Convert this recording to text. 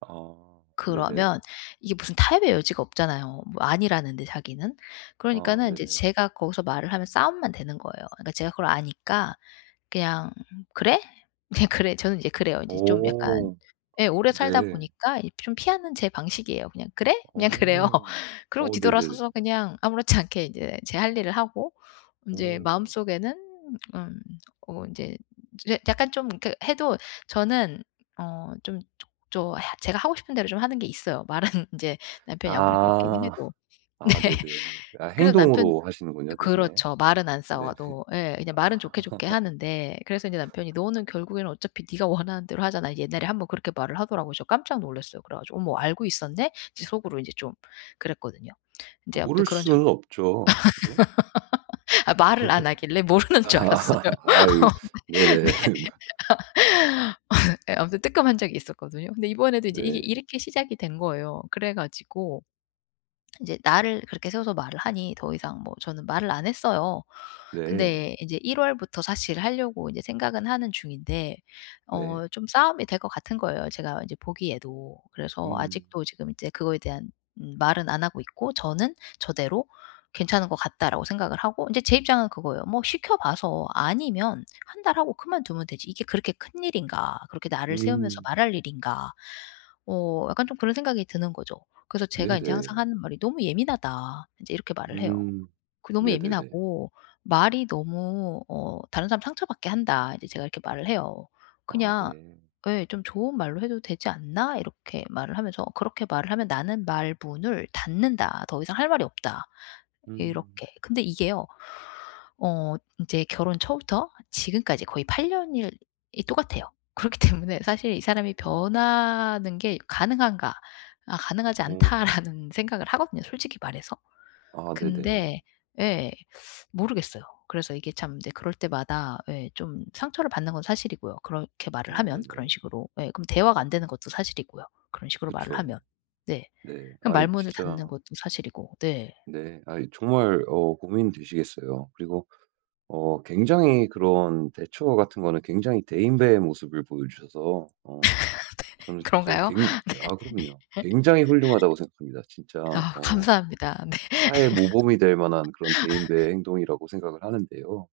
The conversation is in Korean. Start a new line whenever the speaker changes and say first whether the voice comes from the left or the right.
right: 아
left: 그러면
right: 네네.
left: 이게 무슨 타협의 여지가 없잖아요. 뭐 아니라는데 자기는.
right: 아
left: 그러니까는 인제
right: 네네.
left: 제가 거기서 말을 하면 싸움만 되는 거예요. 그러니까 제가 그걸 아니까 그냥 "그래?" 그냥 그래 저는 이제 그래요. 인제 좀 약간
right: 오.
left: 예 오래 살다
right: 네.
left: 보니까 이 좀 피하는 제 방식이에요. 그냥 "그래?" 그냥 그래요.
right: 어.
left: 그러고
right: 어 네네.
left: 뒤돌아서서 그냥 아무렇지 않게 인제 제 할 일을 하고 인제
right: 오.
left: 마음속에는 음 어 인제 제 약간 좀 그 해도 저는 어 좀 조 조 해 제가 하고 싶은 대로 좀 하는 게 있어요. 말은 인제 남편이 아무리 그렇게
right: 아.
left: 해도. 네.
right: 아 네네. 아
left: 그래서 남편
right: 행동으로 하시는군요 대신에.
left: 그렇죠. 말은 안
right: 네
left: 싸워도. 예. 그냥 말은
right: 아.
left: 좋게, 좋게 하는데 그래서 인제 남편이 "너는 결국에는 어차피 네가 원하는 대로 하잖아." 이제 옛날에 1 번 그렇게 말을 하더라고요. 그래서 깜짝 놀랐어요 그래 가지고. '어머 알고 있었네?' 이제 속으로 인제 좀 그랬거든요. 인제 아무튼
right: 모를
left: 그런
right: 수는
left: 적이
right: 없죠. 그죠?
left: 아 말을 안 하길래 모르는 줄 알았어요.
right: 아
left: 네. 아
right: 네네.
left: 예 아무튼 뜨끔한 적이 있었거든요. 근데 이번에도 인제 이게
right: 네.
left: 이렇게 시작이 된 거예요. 그래 가지고 인제 날을 그렇게 세워서 말을 하니 더 이상 뭐 저는 말을 안 했어요.
right: 네.
left: 근데 인제 1 월부터 사실 하려고 인제 생각은 하는 중인데
right: 네.
left: 어 좀 싸움이 될 것 같은 거예요 제가 인제 보기에도. 그래서
right: 음.
left: 아직도 지금 인제 그거에 대한 음 말은 안 하고 있고 저는 저대로 '괜찮은 것 같다.'라고 생각을 하고 이제 제 입장은 그거예요. '뭐 시켜봐서 아니면 1 달 하고 그만두면 되지 이게 그렇게 큰 일인가 그렇게 날을 세우면서
right: 음.
left: 말할 일인가.' 어 약간 좀 그런 생각이 드는 거죠. 그래서 제가 인제 항상
right: 네네.
left: 하는 말이 "너무 예민하다." 인제 이렇게 말을 해요.
right: 음.
left: 그 "너무
right: 네네네.
left: 예민하고 말이 너무 어 다른 사람 상처받게 한다." 인제 제가 이렇게 말을 해요.
right: 아
left: "그냥"
right: 네.
left: 예 "좀 좋은 말로 해도 되지 않나?" 이렇게 말을 하면서. "그렇게 말을 하면 나는 말문을 닫는다 더 이상 할 말이 없다."
right: 음.
left: 이렇게. 근데 이게요. 어 인제 결혼 초부터 지금까지 거의 8 년일 이 똑같아요. 그렇기 때문에 사실 '이 사람이
right: 아.
left: 변하는 게 가능한가. 아 가능하지
right: 오.
left: 않다.'라는 생각을 하거든요 솔직히 말해서.
right: 아 네네.
left: 근데 예 모르겠어요. 그래서 이게 참 인제 그럴 때마다 예 좀 상처를 받는 건 사실이고요. 그렇게 말을
right: 아
left: 하면 그런
right: 네네.
left: 식으로. 예. 그럼 대화가
right: 어.
left: 안 되는 것도 사실이고요. 그런 식으로 말을
right: 그쵸.
left: 하면. 네.
right: 네.
left: 그럼
right: 아이
left: 말문을 닫는
right: 진짜
left: 것도 사실이고. 네.
right: 네. 아이 정말 어 고민되시겠어요. 그리고 어 굉장히 그런 대처 같은 거는 굉장히 대인배의 모습을 보여 주셔서
left: 네.
right: 어 저는 진짜
left: 그런가요? 네.
right: 굉 아 그럼요. 굉장히 훌륭하다고 생각합니다. 진짜
left: 아
right: 어
left: 감사합니다. 네.
right: 타의 모범이 될 만한 그런 대인배의 행동이라고 생각을 하는데요.